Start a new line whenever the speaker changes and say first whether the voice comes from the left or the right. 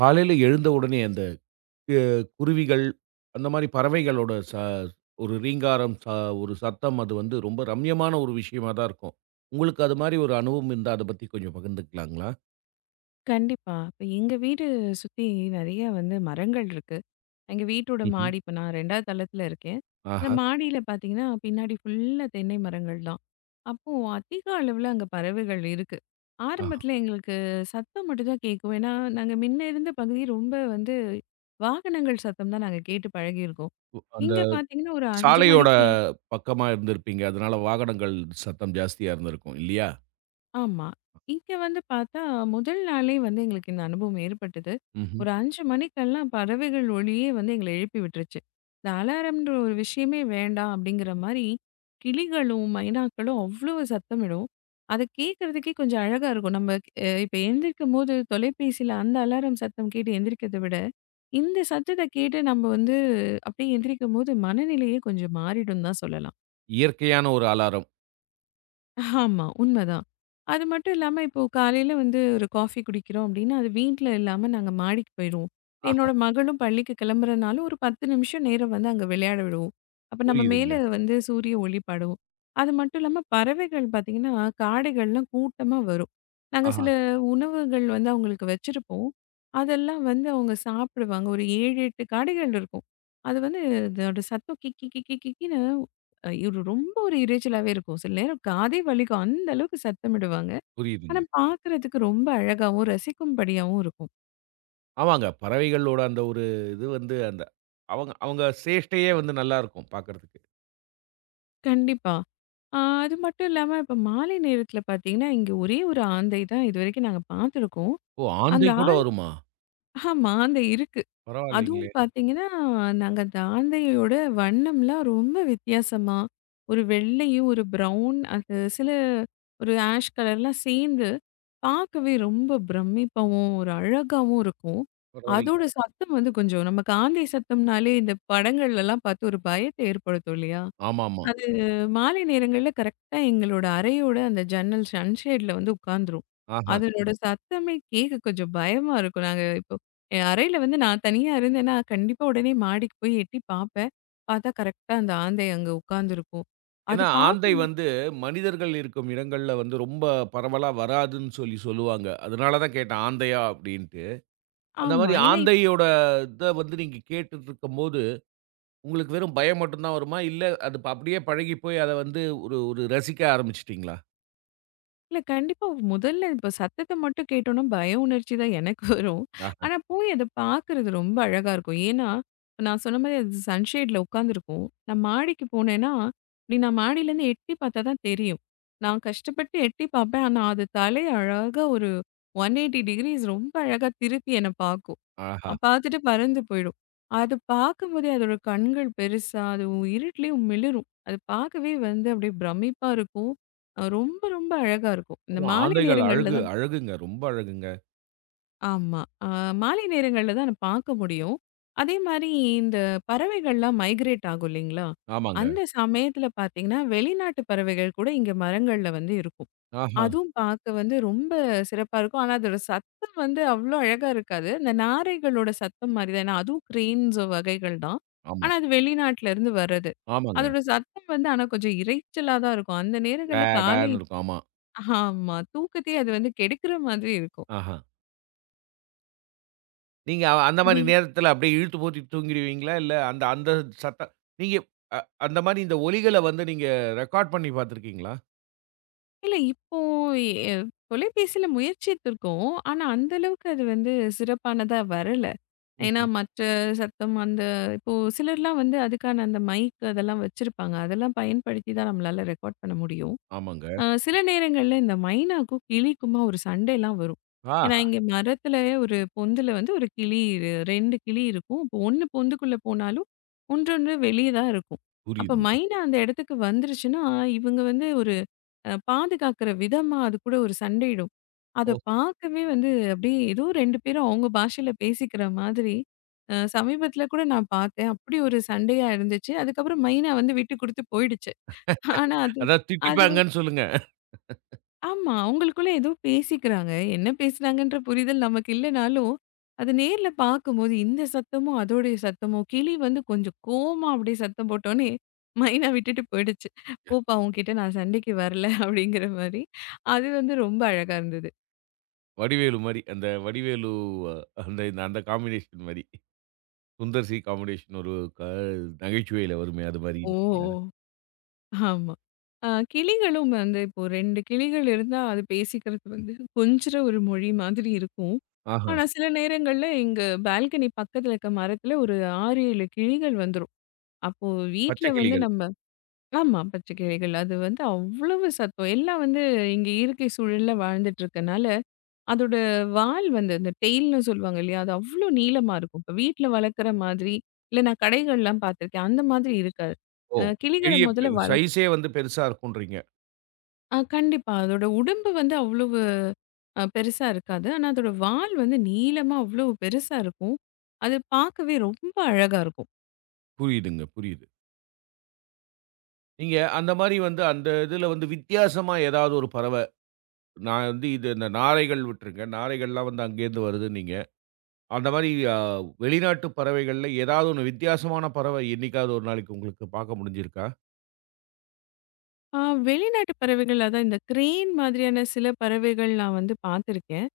right: காலையில எழுந்த உடனே அந்த அ குருவிகள், அந்த மாரி பறவைகளோட ஒரு ரீங்காரம், ஒரு சத்தம் அது வந்து ரொம்ப ரம்யமான ஒரு விஷயமா தான் இருக்கும். உங்களுக்கு அது மாரி ஒரு அனுபவம் இருந்தா அத பத்தி கொஞ்சம் பகிர்ந்துக்கலாங்களா?
left: கண்டிப்பா. இப்ப எங்க வீடு சுத்தி நெறைய வந்து மரங்கள் இருக்கு. எங்க வீட்டோட
right: ம்ஹ்ம்.
left: மாடி இப்ப நான் 2வது தளத்துல இருக்கேன். அந்த
right: ஆஹா,
left: மாடியில பார்த்தீங்கன்னா, பின்னாடி ஃபுல்லா தென்னை மரங்கள் தான். அப்போ அதிக அளவுல அங்க பறவைகள் இருக்கு.
right: ஆஹா.
left: ஆரம்பத்துல எங்களுக்கு சத்தம் மட்டும் தான் கேட்கும். ஏன்னா, நாங்க முன்ன இருந்த பகுதி ரொம்ப வந்து வாகனங்கள் சத்தம் தான் நாங்க கேட்டு பழகியிருக்கோம்.
right: அந்த
left: இங்க பார்த்தீங்கன்னா, ஒரு 5
right: சாலையோட
left: மணிக்கு
right: பக்கமா இருந்திருப்பீங்க. அதனால வாகனங்கள் சத்தம் ஜாஸ்தியா இருந்திருக்கும் இல்லையா?
left: ஆமா. இங்க வந்து பார்த்தா, முதல் நாளே வந்து எங்களுக்கு இந்த அனுபவம் ஏற்பட்டது.
right: ம்ஹ்ம்.
left: ஒரு 5 மணிக்கெல்லாம் பறவைகள் ஒலியே வந்து எங்கள எழுப்பி விட்டுருச்சு. இந்த அலாரம்ன்ற ஒரு விஷயமே வேண்டாம் அப்படிங்கிற மாரி, கிளிகளும், மைனாக்களும் அவ்வளோ சத்தமிடும். அத கேட்கறதுக்கே கொஞ்சம் அழகா இருக்கும். நம்ம இப்ப எந்திரிக்கும்போது தொலைபேசியில அந்த அலாரம் சத்தம் கேட்டு எந்திரிக்கிறத விட, இந்த சத்தத்த கேட்டு நம்ம வந்து அப்படியே எந்திரிக்கும்போது மனநிலையே கொஞ்சம் மாறிடும்னு தான் சொல்லலாம்.
right: இயற்கையான ஒரு அலாரம்.
left: ஆமா. உண்மதான். அது மட்டும் இல்லாம இப்போ காலையில வந்து ஒரு காஃபி குடிக்கிறோம் அப்டின்னா, அது வீட்ல இல்லாம நாங்க மாடிக்கு போயிருவோம்.
right: ஆஹா,
left: என்னோட மகளும் பள்ளிக்கு கிளம்புறனால ஒரு 10 நிமிஷம் நேரம் வந்து அங்க விளையாட விடுவோம். அப்ப நம்ம
right: புரியுதுங்க.
left: மேல வந்து சூரிய ஒளி படும். அது மட்டும் இல்லாம பறவைகள் பார்த்தீங்கன்னா, காடைகள்லாம் கூட்டமா வரும். நாங்க
right: ஆஹா,
left: சில உணவுகள் வந்து அவங்களுக்கு வச்சிருப்போம். அதெல்லாம் வந்து அவங்க சாப்பிடுவாங்க. ஒரு 7, 8 காடைகள் இருக்கும். அது வந்து அதோட சத்தம் கிக்கி கிக்கி கிக்கின்னு இவரு ரொம்ப ஒரு இரைச்சலாவே இருக்கும். சில நேரம் காதே வலிக்கும். அந்த அளவுக்கு சத்தமிடுவாங்க. ஆனா
right: புரியுதுங்க.
left: பார்க்கறதுக்கு ரொம்ப அழகாவும், ரசிக்கும்படியாவும் இருக்கும்.
right: ஆமாங்க. பறவைகளோட அந்த ஒரு இது வந்து அந்த அவங்க அவங்க சேஷ்டையே வந்து நல்லாருக்கும் பாக்கறதுக்கு.
left: கண்டிப்பா. ஆ அது மட்டும் இல்லாம இப்ப மாலை நேரத்தில பார்த்தீங்கன்னா, இங்க ஒரே ஒரு ஆந்தை தான் இதுவரைக்கும் நாங்க பார்த்துருக்கோம்.
right: ஓ!
left: அந்த
right: ஆந்தை கூட
left: ஆண்
right: வருமா?
left: ஆமா ஆந்தை இருக்கு. அதுவும்
right: பரவாயில்லைங்களே!
left: பார்த்தீங்கன்னா, நாங்க தாந்தேயோட வண்ணம்லாம் ரொம்ப வித்தியாசமா, ஒரு வெள்ளையும், ஒரு பிரவுன் அது சில ஒரு ஆஷ் கலர்லாம் சேர்ந்து, பார்க்கவே ரொம்ப பிரமிப்பாவும், ஒரு அழகாவும் இருக்கும்.
right: பரவாயில்லைங்க.
left: அதோட சத்தம் வந்து கொஞ்சம் நமக்கு ஆந்தை சத்தம்னாலே இந்த படங்கள்லலாம் பார்த்து ஒரு பயத்த ஏற்படுத்தும் இல்லையா?
right: ஆமாமா.
left: அது மாலை நேரங்கள்ல கரெக்ட்டா எங்களோட அறையோட அந்த ஜன்னல் சன்ஷேட்ல வந்து உட்காந்துரும்.
right: ஆஹா.
left: அதனோட சத்தமே கேட்க கொஞ்சம் பயமா இருக்கும். நாங்க இப்போ என் அறையில வந்து நான் தனியா இருந்தேன்னா, கண்டிப்பா உடனே மாடிக்கு போய் எட்டி பார்ப்பேன். பார்த்தா கரெக்ட்டா அந்த ஆந்தை அங்க உட்காந்துருக்கும். அது
right: ஏன்னா ஆந்தை
left: பார்க்க
right: வந்து மனிதர்கள் இருக்கும் இடங்கள்ல வந்து ரொம்ப பரவலா வராதுன்னு சொல்லி சொல்லுவாங்க. அதனால தான் கேட்டேன் ஆந்தையா அப்படின்ட்டு. அந்த
left: ஆமா.
right: மாரி
left: ஏன்னா
right: ஆந்தையோட இத வந்து நீங்க கேட்டுட்டுருக்கும்போது, உங்களுக்கு வெறும் பயம் மட்டும் தான் வருமா? இல்ல அது அப்படியே பழகி போய் அத வந்து ஒரு ஒரு ரசிக்க ஆரம்பிச்சுட்டீங்களா?
left: இல்ல கண்டிப்பா. முதல்ல இப்ப சத்தத்த மட்டும் கேட்டோம்னா, பய உணர்ச்சி தான் எனக்கு வரும்.
right: ஆஹா,
left: ஆனா போய் அத பார்க்குறது ரொம்ப அழகா இருக்கும். ஏன்னா, இப்ப நான் சொன்ன மாரி அது சன்ஷேட்ல உட்காந்துருக்கும். நான் மாடிக்கு போனேன்னா, இப்படி நான் மாடியிலேருந்து எட்டி பார்த்தா தான் தெரியும். நான் கஷ்டப்பட்டு எட்டி பார்ப்பேன். ஆனா அது தலை அழகா ஒரு 180 டிகிரீஸ் ரொம்ப அழகா திருப்பி என்ன பார்க்கும்.
right: ஆஹா.
left: பார்த்துட்டு பறந்து போயிடும். அது பார்க்கும்போதே அதோட கண்கள் பெருசா, அது இருட்லயும் மிளிரும். அது பார்க்கவே வந்து அப்படியே பிரமிப்பா இருக்கும். ரொம்ப ரொம்ப அழகா இருக்கும். இந்த
right: ஆமா
left: மாலை
right: ஆந்தைகள்
left: நேரங்கள்ல
right: அழகு
left: தான்
right: அழகுங்க. ரொம்ப அழகுங்க.
left: ஆமா. மாலை நேரங்கள்ல தான் நான் பார்க்க முடியும். அதே மாரி இந்த பறவைகள்லாம் மைக்ரேட் ஆகும் இல்லைங்களா?
right: ஆமாங்க.
left: அந்த சமயத்துல பார்த்தீங்கன்னா, வெளிநாட்டு பறவைகள் கூட இங்க மரங்கள்ல வந்து இருக்கும்.
right: ஆஹா.
left: அதுவும் பார்க்க வந்து ரொம்ப சிறப்பா இருக்கும். ஆனா அதோட சத்தம் வந்து அவ்ளோ அழகா இருக்காது. இந்த நாரைகளோட சத்தம் மாரி தான். ஏன்னா அதுவும் கிரேன்ஸ் வகைகள் தான்.
right: ஆமா.
left: ஆனா அது வெளிநாட்டுல இருந்து வர்றது.
right: ஆமாங்க.
left: அதோட சத்தம் வந்து ஆனா கொஞ்சம் இரைச்சலா தான் இருக்கும். அந்த
right: வே
left: நேரங்கள்ல காலை
right: பேன்னு இருக்கும். ஆமா.
left: ஆமா. தூக்கத்தையே அது வந்து கெடுக்கிற மாதிரி இருக்கும்.
right: ஆஹா. நீங்க அந்த மாரி
left: அப்டி.
right: நேரத்துல அப்படியே இழுத்து போத்தி தூங்கிடுவீங்களா? இல்ல அந்த அந்த சத்தம் நீங்க அ அந்த மாரி இந்த ஒலிகள வந்து நீங்க ரெக்கார்ட் பண்ணி பார்த்துருக்கீங்களா?
left: இல்ல இப்போ எ தொலைபேசியில முயற்சித்திருக்கோம். ஆனா அந்த அளவுக்கு அது வந்து சிறப்பானதா வரல. ஏன்னா
right: ம்ஹ்ம்.
left: மற்ற சத்தம் அந்த இப்போ சிலர்லாம் வந்து அதுக்கான அந்த மைக் அதெல்லாம் வச்சிருப்பாங்க. அதெல்லாம் பயன்படுத்தி தான் நம்மளால ரெக்கார்ட் பண்ண முடியும்.
right: ஆமாங்க.
left: சில நேரங்கள்ல இந்த மைனாக்கும், கிளிக்குமா ஒரு சண்டைலாம் வரும். ஏன்னா
right: ஆஹா!
left: இங்க மரத்துல ஒரு பொந்துல வந்து ஒரு கிளி 2 கிளி இருக்கும். இப்போ 1 பொந்துக்குள்ள போனாலும், ஒன்றொன்று வெளிய தான் இருக்கும். அப்ப
right: புரியுதுங்க.
left: மைனா அந்த இடத்துக்கு வந்துருச்சுன்னா, இவங்க வந்து ஒரு பாதுகாக்கிற விதமா அது கூட ஒரு சண்டையிடும். அத
right: ஓஹோ!
left: பார்க்கவே வந்து அப்படியே ஏதோ 2 பேரும் அவங்க பாஷையில பேசிக்கிற மாதிரி, சமீபத்தில கூட நான் பார்த்தேன். அப்படி ஒரு சண்டையா இருந்துச்சு. அதுக்கப்புறம் மைனா வந்து விட்டு குடுத்து போயிடுச்சு. ஆனா அது
right: அதான்
left: அது
right: திட்டிப்பாங்கன்னு சொல்லுங்க.
left: ஆமா. அவங்களுக்குள்ள ஏதோ பேசிக்கிறாங்க. என்ன பேசுனாங்கன்ற புரிதல் நமக்கு இல்லனாலும், அது நேர்ல பார்க்கும்போது இந்த சத்தமும், அதோடைய சத்தமும் கிளி வந்து கொஞ்சம் கோவமா அப்படியே சத்தம் போட்டோனே, மைனா விட்டுட்டு போயிடுச்சு. "போப்பா உன்கிட்ட நான் சண்டைக்கு வரல" அப்படிங்கிற மாரி. அது வந்து ரொம்ப அழகா இருந்தது.
right: வடிவேலு மாரி. அந்த வடிவேலு அ, அந்த அந்த காம்பினேஷன் மாரி. சுந்தர் சி காம்பினேஷன் ஒரு க நகைச்சுவையில வருமே அது
left: ஓ!
right: மாரின்றீங்களா?
left: ஆமா. கிளிகளும் வந்து இப்போ 2 கிளிகள் இருந்தா அது பேசிக்கிறது வந்து கொஞ்சுற ஒரு மொழி மாதிரி இருக்கும்.
right: ஆஹா!
left: ஆனா சில நேரங்கள்ல எங்க பால்கனி பக்கத்துல இருக்க மரத்துல ஒரு 6, 7 கிளிகள் வந்துரும். அப்போ வீட்ல
right: பச்சை
left: வந்து
right: கிளிகள்.
left: நம்ம ஆமா பச்சைக்கிளிகள். அது வந்து அவ்வளவு சத்தம். எல்லாம் வந்து இங்க இயற்கை சூழல்ல வாழ்ந்துட்டு இருக்கனால, அதோட வால் வந்து அந்த டெயில்ன்னு சொல்லுவாங்க இல்லையா? அது அவ்ளோ நீளமா இருக்கும். இப்ப வீட்ல வளர்க்குற மாதிரி, இல்ல நான் கடைகள்லாம் பார்த்துருக்கேன். அந்த மாதிரி இருக்காது.
right: ஓ!
left: அ கிளிகள
right: பெரிய
left: முதல்ல வள
right: சைஸே வந்து பெருசா இருக்கும்ன்றீங்க.
left: ஆ கண்டிப்பா. அதோட உடம்பு வந்து அவ்வளவு பெருசா இருக்காது. ஆனா அதோட வால் வந்து நீளமா அவ்வளவு பெருசா இருக்கும். அது பார்க்கவே ரொம்ப அழகா இருக்கும்.
right: புரியுதுங்க, புரியுது. நீங்க அந்த மாரி வந்து அந்த இதுல வந்து வித்தியாசமா ஏதாவது ஒரு நான் வந்து இது இந்த நாரைகள் விட்டுருங்க. நாரைகள்லாம் வந்து அங்கேருந்து வருதுன்னீங்க. அந்த மாரி வெளிநாட்டு பறவைகள்ல ஏதாவது ஒண்ணு வித்தியாசமான பறவை என்னைக்காவது ஒரு நாளைக்கு உங்களுக்கு பார்க்க முடிஞ்சிருக்கா?
left: ஆ வெளிநாட்டு பறவைகள் அதான் இந்த கிரெயின் மாதிரியான சில பறவைகள் நான் வந்து பார்த்துருக்கேன்.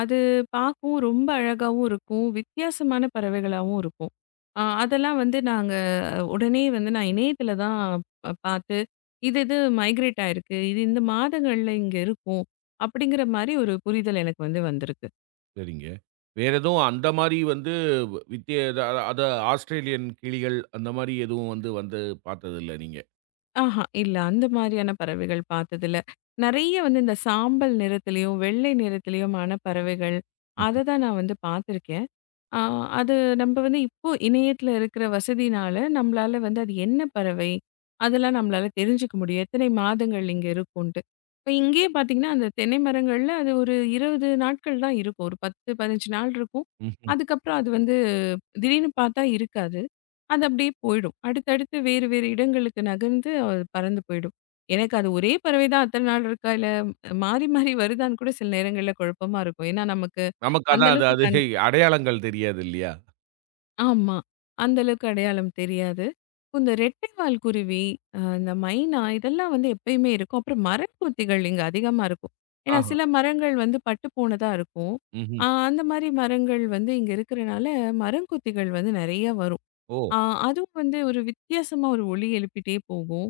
left: அது பார்க்கவும் ரொம்ப அழகாவும் இருக்கும். வித்தியாசமான பறவைகளாவும் இருக்கும். ஆ அதெல்லாம் வந்து நாங்க உடனே வந்து நான் இணையத்தில தான் பார்த்து, இது இது மைக்ரேட் ஆயிருக்கு. இது இந்த மாதங்கள்ல இங்க இருக்கும். அப்படிங்கிற மாரி ஒரு புரிதல் எனக்கு வந்து வந்திருக்கு.
right: சரிங்க. வேற எதுவும் அந்த மாரி வந்து அத அத ஆஸ்திரேலியன் கிளிகள் அந்த மாரி எதுவும் வந்து வந்து பார்த்ததில்ல நீங்க?
left: ஆஹா இல்ல அந்த மாரியான பறவைகள் பார்த்ததில்ல. நெறைய வந்து இந்த சாம்பல் நிறத்திலயும், வெள்ளை நிறத்திலயுமான பறவைகள். அத
right: ம்ஹ்ம்.
left: தான் நான் வந்து பார்த்துருக்கேன். ஆ, அது நம்ப வந்து இப்போ இணையத்துல இருக்கிற வசதினால, நம்மளால வந்து அது என்ன பறவை? அதெல்லாம் நம்மளால தெரிஞ்சுக்க முடியும். எத்தனை மாதங்கள் இங்க இருக்கும்ன்ட்டு. இப்ப இங்கேயே பார்த்தீங்கன்னா, அந்த தென்னை மரங்கள்ல அது ஒரு 20 நாட்கள் தான் இருக்கும். ஒரு 10, 15 நாள் இருக்கும்.
right: ம்ஹ்ம்.
left: அதுக்கப்புறம் அது வந்து திடீர்னு பார்த்தா இருக்காது. அது அப்படியே போயிடும். அடுத்தடுத்து வேறு வேறு இடங்களுக்கு நகர்ந்து அது பறந்து போயிடும். எனக்கு அது ஒரே பறவை தான் அத்தன நாள் இருக்கா? இல்ல மாறி மாறி வருதான்னு கூட சில நேரங்கள்ல குழப்பமா இருக்கும். ஏன்னா நமக்கு
right: நமக்கு
left: அந்த
right: அதான் அது
left: அளவுக்கு
right: அது
left: கண்
right: அடையாளங்கள் தெரியாது இல்லையா?
left: ஆமா. அந்த அளவுக்கு அடையாளம் தெரியாது. இந்த ரெட்டைவால் குருவி, இந்த மைனா இதெல்லாம் வந்து எப்பயுமே இருக்கும். அப்புறம் மரங்கொத்திகள் இங்க அதிகமா இருக்கும். ஏன்னா
right: ஆஹா.
left: சில மரங்கள் வந்து பட்டு போனதா இருக்கும்.
right: ம்ஹ்ம்.
left: அந்த மாரி மரங்கள் வந்து இங்க இருக்கிறனால, மரங்கொத்திகள் வந்து நெறைய வரும்.
right: ஓ!
left: ஆ, அதுவும் வந்து ஒரு வித்தியாசமா ஒரு ஒலி எழுப்பிட்டே போகும்.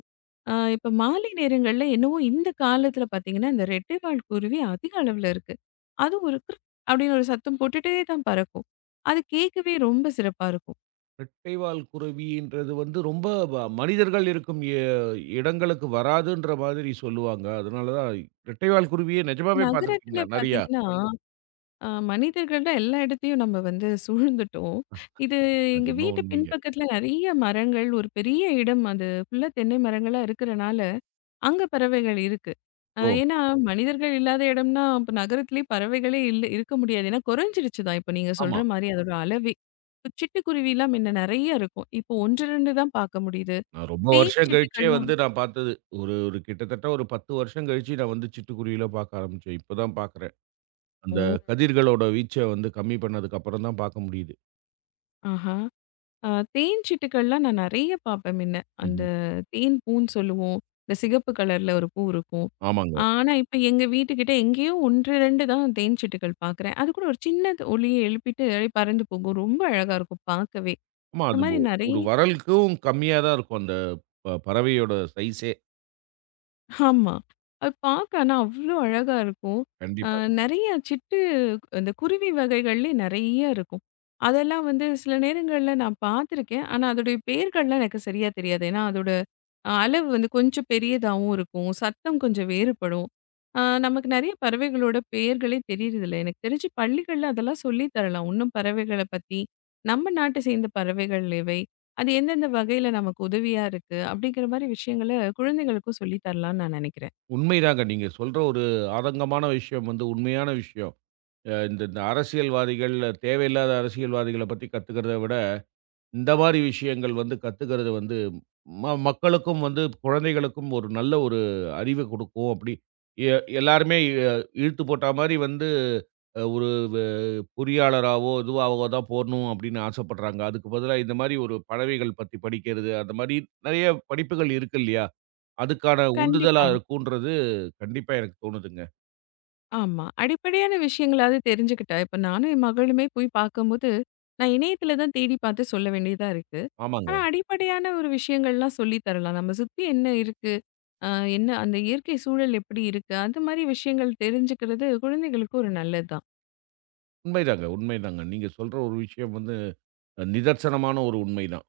left: ஆ, இப்ப மாலை நேரங்கள்ல என்னவோ இந்த காலத்துல பார்த்தீங்கன்னா, இந்த ரெட்டைவால் குருவி அதிக அளவுல இருக்கு. அதுவும் ஒரு கிருக் அப்படின்னு ஒரு சத்தம் போட்டுட்டே தான் பறக்கும். அது கேட்கவே ரொம்ப சிறப்பா இருக்கும்.
right: ரெட்டைவால் குருவின்றது வந்து ரொம்ப மனிதர்கள் இருக்கும் இடங்களுக்கு வராதுன்ற மாதிரி சொல்லுவாங்க. அதனால தான் ரெட்டைவால் குருவிய நெஜமாவே
left: நகரத்துல
right: பார்த்துருக்கீங்களா? நெறையா?
left: பார்த்தீங்கன்னா, மனிதர்கள் தான் எல்லா இடத்தையும் நம்ம வந்து சூழ்ந்துட்டோம். இது
right: அது
left: எங்க
right: என்னவோ
left: வீட்டு
right: உண்மைங்க.
left: பின்பக்கத்துல நெறைய மரங்கள், ஒரு பெரிய இடம் அது ஃபுல்லா தென்னை மரங்களா இருக்கிறனால அங்க பறவைகள் இருக்கு.
right: ஓ!
left: ஏன்னா, மனிதர்கள் இல்லாத இடம்னா, அப்ப நகரத்திலே பறவைகளே இல்ல இருக்க முடியாது. ஏன்னா குறைஞ்சிருச்சு தான். இப்ப நீங்க
right: ஆமா.
left: சொல்ற மாரி அதோட அளவே. இப்ப சிட்டுக்குருவிலாம் முன்ன நெறைய இருக்கும். இப்போ 1, 2 தான் பார்க்க முடியுது.
right: நான் ரொம்ப
left: தேன்
right: வருஷம் கழிச்சே
left: சிட்டுக்கள்லாம்
right: வந்து நான் பார்த்தது. ஒரு ஒரு கிட்டத்தட்ட ஒரு 10 வருஷம் கழிச்சு நான் வந்து சிட்டுக்குருவியில பார்க்க ஆரம்பிச்சேன். இப்ப தான் பார்க்குறேன். அந்த
left: ஓ!
right: கதிர்களோட வீச்ச வந்து கம்மி பண்ணதுக்கு அப்புறம் தான் பார்க்க முடியுது.
left: ஆஹா. அ தேன் சிட்டுக்கள்லாம் நான் நெறைய பார்ப்பேன் முன்ன. அந்த
right: ம்ஹ்ம்.
left: தேன் பூன்னு சொல்லுவோம். இந்த சிகப்பு கலர்ல ஒரு பூ இருக்கும்.
right: ஆமாங்க.
left: ஆனா, இப்ப எங்க வீட்டுக்கிட்ட எங்கேயோ 1, 2 தான் தேன் சிட்டுக்கள் பார்க்குறேன். அது கூட ஒரு சின்ன ஒலிய எழுப்பிட்டு அப்படியே பறந்து போகும். ரொம்ப அழகா இருக்கும் பார்க்கவே.
right: ஆமா.
left: இந்த
right: அது
left: மாரி நெறைய
right: ஒரு வரலுக்கும் கம்மியா தான் இருக்கும் அந்த பறவையோட சைஸே.
left: ஆமா. அது பார்க்க ஆனா அவ்ளோ அழகா இருக்கும். அ
right: கண்டிப்பா.
left: நெறைய சிட்டு அந்த குருவி வகைகள்லயே நெறைய இருக்கும். அதெல்லாம் வந்து சில நேரங்கள்ல நான் பார்த்துருக்கேன். ஆனா அதோடைய பெயர்கள்லாம் எனக்கு சரியா தெரியாது. ஏன்னா அதோட அளவு வந்து கொஞ்சம் பெரியதாவும் இருக்கும். சத்தம் கொஞ்சம் வேறுபடும். நமக்கு நெறைய பறவைகளோட பெயர்களே தெரியறதில்ல. எனக்கு தெரிஞ்சு பள்ளிகள்ல அதெல்லாம் சொல்லி தரலாம். இன்னும் பறவைகள பத்தி, நம்ம நாட்ட சேர்ந்த பறவைகள் எவை? அது எந்தெந்த வகையில நமக்கு உதவியா இருக்கு? அப்படிங்கிற மாரி விஷயங்கள குழந்தைகளுக்கும் சொல்லி தரலாம்னு நான் நெனைக்கிறேன்.
right: உண்மைதாங்க. நீங்க சொல்ற ஒரு ஆதங்கமான விஷயம் வந்து உண்மையான விஷயம். அ இந்த இந்த அரசியல்வாதிகள், தேவையில்லாத அரசியல்வாதிகள பத்தி கத்துக்கிறத விட, இந்த மாரி விஷயங்கள் வந்து கத்துக்கிறது வந்து மக்களுக்கும் வந்து குழந்தைகளுக்கும் ஒரு நல்ல ஒரு அறிவ குடுக்கும். அப்படி எ எல்லாருமே எ இழுத்து போட்டா மாரி வந்து ஒரு வெ பொறியாளராவோ, இதுவாவோ தான் போணும் அப்படின்னு ஆசைப்படுறாங்க. அதுக்கு பதிலா இந்த மாரி ஒரு பறவைகள் பத்தி படிக்கிறது, அந்த மாரி நெறைய படிப்புகள் இருக்கு இல்லையா? அதுக்கான உந்துதலா
left: கண்டிப்பா.
right: இருக்கும்ன்றது கண்டிப்பா எனக்கு தோணுதுங்க.
left: ஆமா. அடிப்படையான விஷயங்களாவது தெரிஞ்சுக்கிட்டா, இப்ப நானும் என் மகளுமே போய் பார்க்கும்போது, நான் இணையத்தில தான் தேடி பார்த்து சொல்ல வேண்டியதா இருக்கு.
right: ஆமாங்க.
left: ஆனா அடிப்படையான ஒரு விஷயங்கள்லாம் சொல்லி தரலாம். நம்ம சுத்தி என்ன இருக்கு? அ என்ன அந்த இயற்கை சூழல் எப்படி இருக்கு? அது மாரி விஷயங்கள் தெரிஞ்சுக்கிறது குழந்தைகளுக்கு ஒரு நல்லதுதான்.
right: உண்மைதாங்க, உண்மைதாங்க. நீங்க சொல்ற ஒரு விஷயம் வந்து நிதர்சனமான ஒரு உண்மைதான்.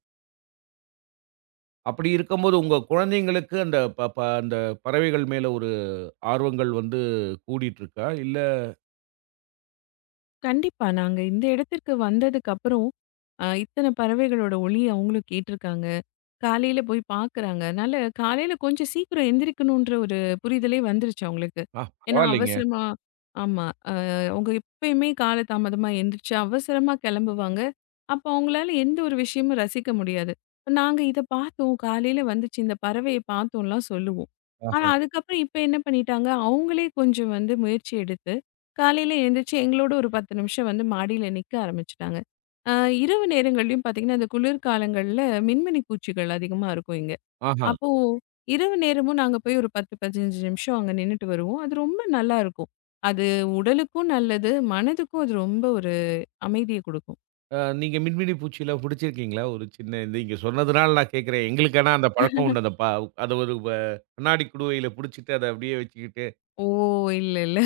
right: அப்படி இருக்கும்போது உங்க குழந்தைங்களுக்கு அந்த ப ப அந்த பறவைகள் மேல ஒரு ஆர்வங்கள் வந்து கூடிட்டு இருக்கா? இல்ல
left: கண்டிப்பா. நாங்க இந்த இடத்திற்கு வந்ததுக்கு அப்புறம், இத்தன பறவைகளோட ஒலி அவங்களும் கேட்டிருக்காங்க. காலையில போய் பார்க்குறாங்க. அதனால காலையில கொஞ்சம் சீக்கிரம் எந்திரிக்கணுன்ற ஒரு புரிதலே வந்துருச்சு அவங்களுக்கு.
right: ஆ
left: ஏன்னா
right: பரவாயில்லைங்க.
left: அவசரமா ஆமா. அ அவங்க எப்பயுமே கால தாமதமா எந்திரிச்சு அவசரமா கெளம்புவாங்க. அப்ப அவங்களால எந்த ஒரு விஷயமும் ரசிக்க முடியாது. இப்ப நாங்க இத பார்த்தோம், காலையில வந்துச்சு இந்த பறவைய பார்த்தோம்லாம் சொல்லுவோம். ஆனா
right: ஆஹா,
left: அதுக்கப்புறம் இப்ப என்ன பண்ணிட்டாங்க, அவங்களே கொஞ்சம் வந்து முயற்சி எடுத்து, காலையில எந்திரிச்சு எங்களோட ஒரு 10 நிமிஷம் வந்து மாடியில நிக்க ஆரம்பிச்சுட்டாங்க. ஆ, இரவு நேரங்கள்லயும் பார்த்தீங்கன்னா, இந்த குளிர்காலங்கள்ல மின்மினி பூச்சிகள் அதிகமா இருக்கும் இங்க.
right: ஆஹா.
left: அப்போ இரவு நேரமும் நாங்க போய் ஒரு 10, 15 நிமிஷம் அங்க நின்னுட்டு வருவோம். அது ரொம்ப நல்லா இருக்கும். அது உடலுக்கும் நல்லது, மனதுக்கும் அது ரொம்ப ஒரு அமைதிய குடுக்கும்.
right: நீங்க மின்மினி பூச்சிலாம் பிடிச்சிருக்கீங்களா? ஒரு சின்ன நீங்க சொன்னதுனால நான் கேட்கிறேன். எங்களுக்கு ஆனா அந்த பழக்கம் உண்டு. அந்த அத ஒரு கண்ணாடி குடுவையில புடிச்சிட்டு அத அப்படியே வச்சுக்கிட்டு
left: ஓ! இல்ல, இல்ல.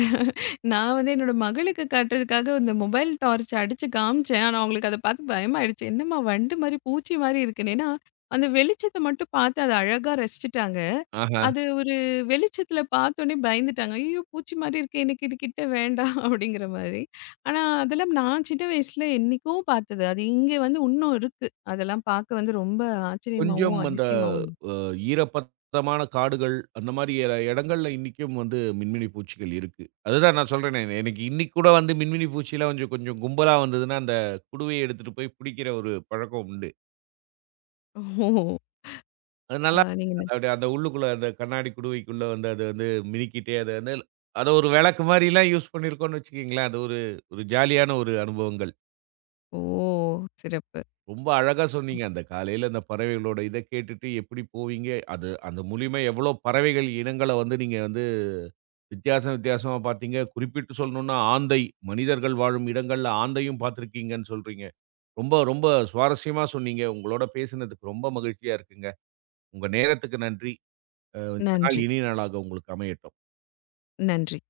left: நான் வந்து என்னோட மகளுக்கு காட்டுறதுக்காக இந்த மொபைல் டார்ச் அடிச்சு காமிச்சேன். ஆனா, அவங்களுக்கு அத பார்த்து பயமாயிடுச்சு. என்னம்மா வண்டு மாரி, பூச்சி மாரி இருக்குன்னு. ஏன்னா, அந்த வெளிச்சத்த மட்டும் பார்த்து அத அழகா ரசிச்சுட்டாங்க.
right: ஆஹா,
left: அது ஒரு வெளிச்சத்துல பார்த்தோனே பயந்துட்டாங்க. ஐயோ! பூச்சி மாரி இருக்கே எனக்கு இது கிட்ட வேண்டாம் அப்படிங்கிற மாரி. ஆனா, அதெல்லாம் நான் சின்ன வயசுல என்னைக்கோ பார்த்தது. அது இங்க வந்து இன்னும் இருக்கு. அதெல்லாம் பார்க்க வந்து ரொம்ப
right: கொஞ்சம்
left: ஆச்சரியமாவும்,
right: அந்த
left: அதிசயமாவும்.
right: ஈரப்பதமான காடுகள், அந்த மாரி இடங்கள்ல இன்னிக்கும் வந்து மின்மினி பூச்சிகள் இருக்கு. அதுதான் நான் சொல்றேனே, எனக்கு இன்னிக்கு கூட வந்து மின்மினி பூச்சிலாம் கொஞ்சம் கொஞ்சம் கும்பலா வந்ததுன்னா, அந்த குடுவைய எடுத்துட்டு போய் பிடிக்கிற ஒரு பழக்கம் உண்டு.
left: ஓ!
right: அது
left: அ
right: நல்லா
left: நீங்க
right: இருக்கு. அது
left: ந-
right: அப்படியே அந்த உள்ளுக்குள்ள அந்த கண்ணாடி குடுவைக்குள்ள வந்து அது வந்து மினுக்கிட்டே அது வந்து அத ஒரு விளக்கு மாரிலாம் யூஸ் பண்ணியிருக்கோம்னு வச்சுக்கங்களேன். அது ஒரு ஒரு ஜாலியான ஒரு அனுபவங்கள்.
left: ஓ! சிறப்பு.
right: ரொம்ப அழகா சொன்னீங்க. அந்த காலையில அந்த பறவைகளோட இத கேட்டுட்டு எப்படி போவீங்க? அது அந்த மூலியமா எவ்வளோ பறவைகள் இனங்கள வந்து நீங்க வந்து வித்தியாசம் வித்தியாசமா பார்த்தீங்க. குறிப்பிட்டு சொல்லணும்னா ஆந்தை, மனிதர்கள் வாழும் இடங்கள்ல ஆந்தையும் பார்த்திருக்கீங்கன்னு சொல்றீங்க. ரொம்ப ரொம்ப சுவாரஸ்யமா சொன்னீங்க. உங்களோட பேசினதுக்கு ரொம்ப மகிழ்ச்சியா இருக்குங்க. உங்க நேரத்துக்கு நன்றி. இந்த நாள்
left: நன்றி,
right: இனிய நாளாக உங்களுக்கு அமையட்டும்.
left: நன்றி.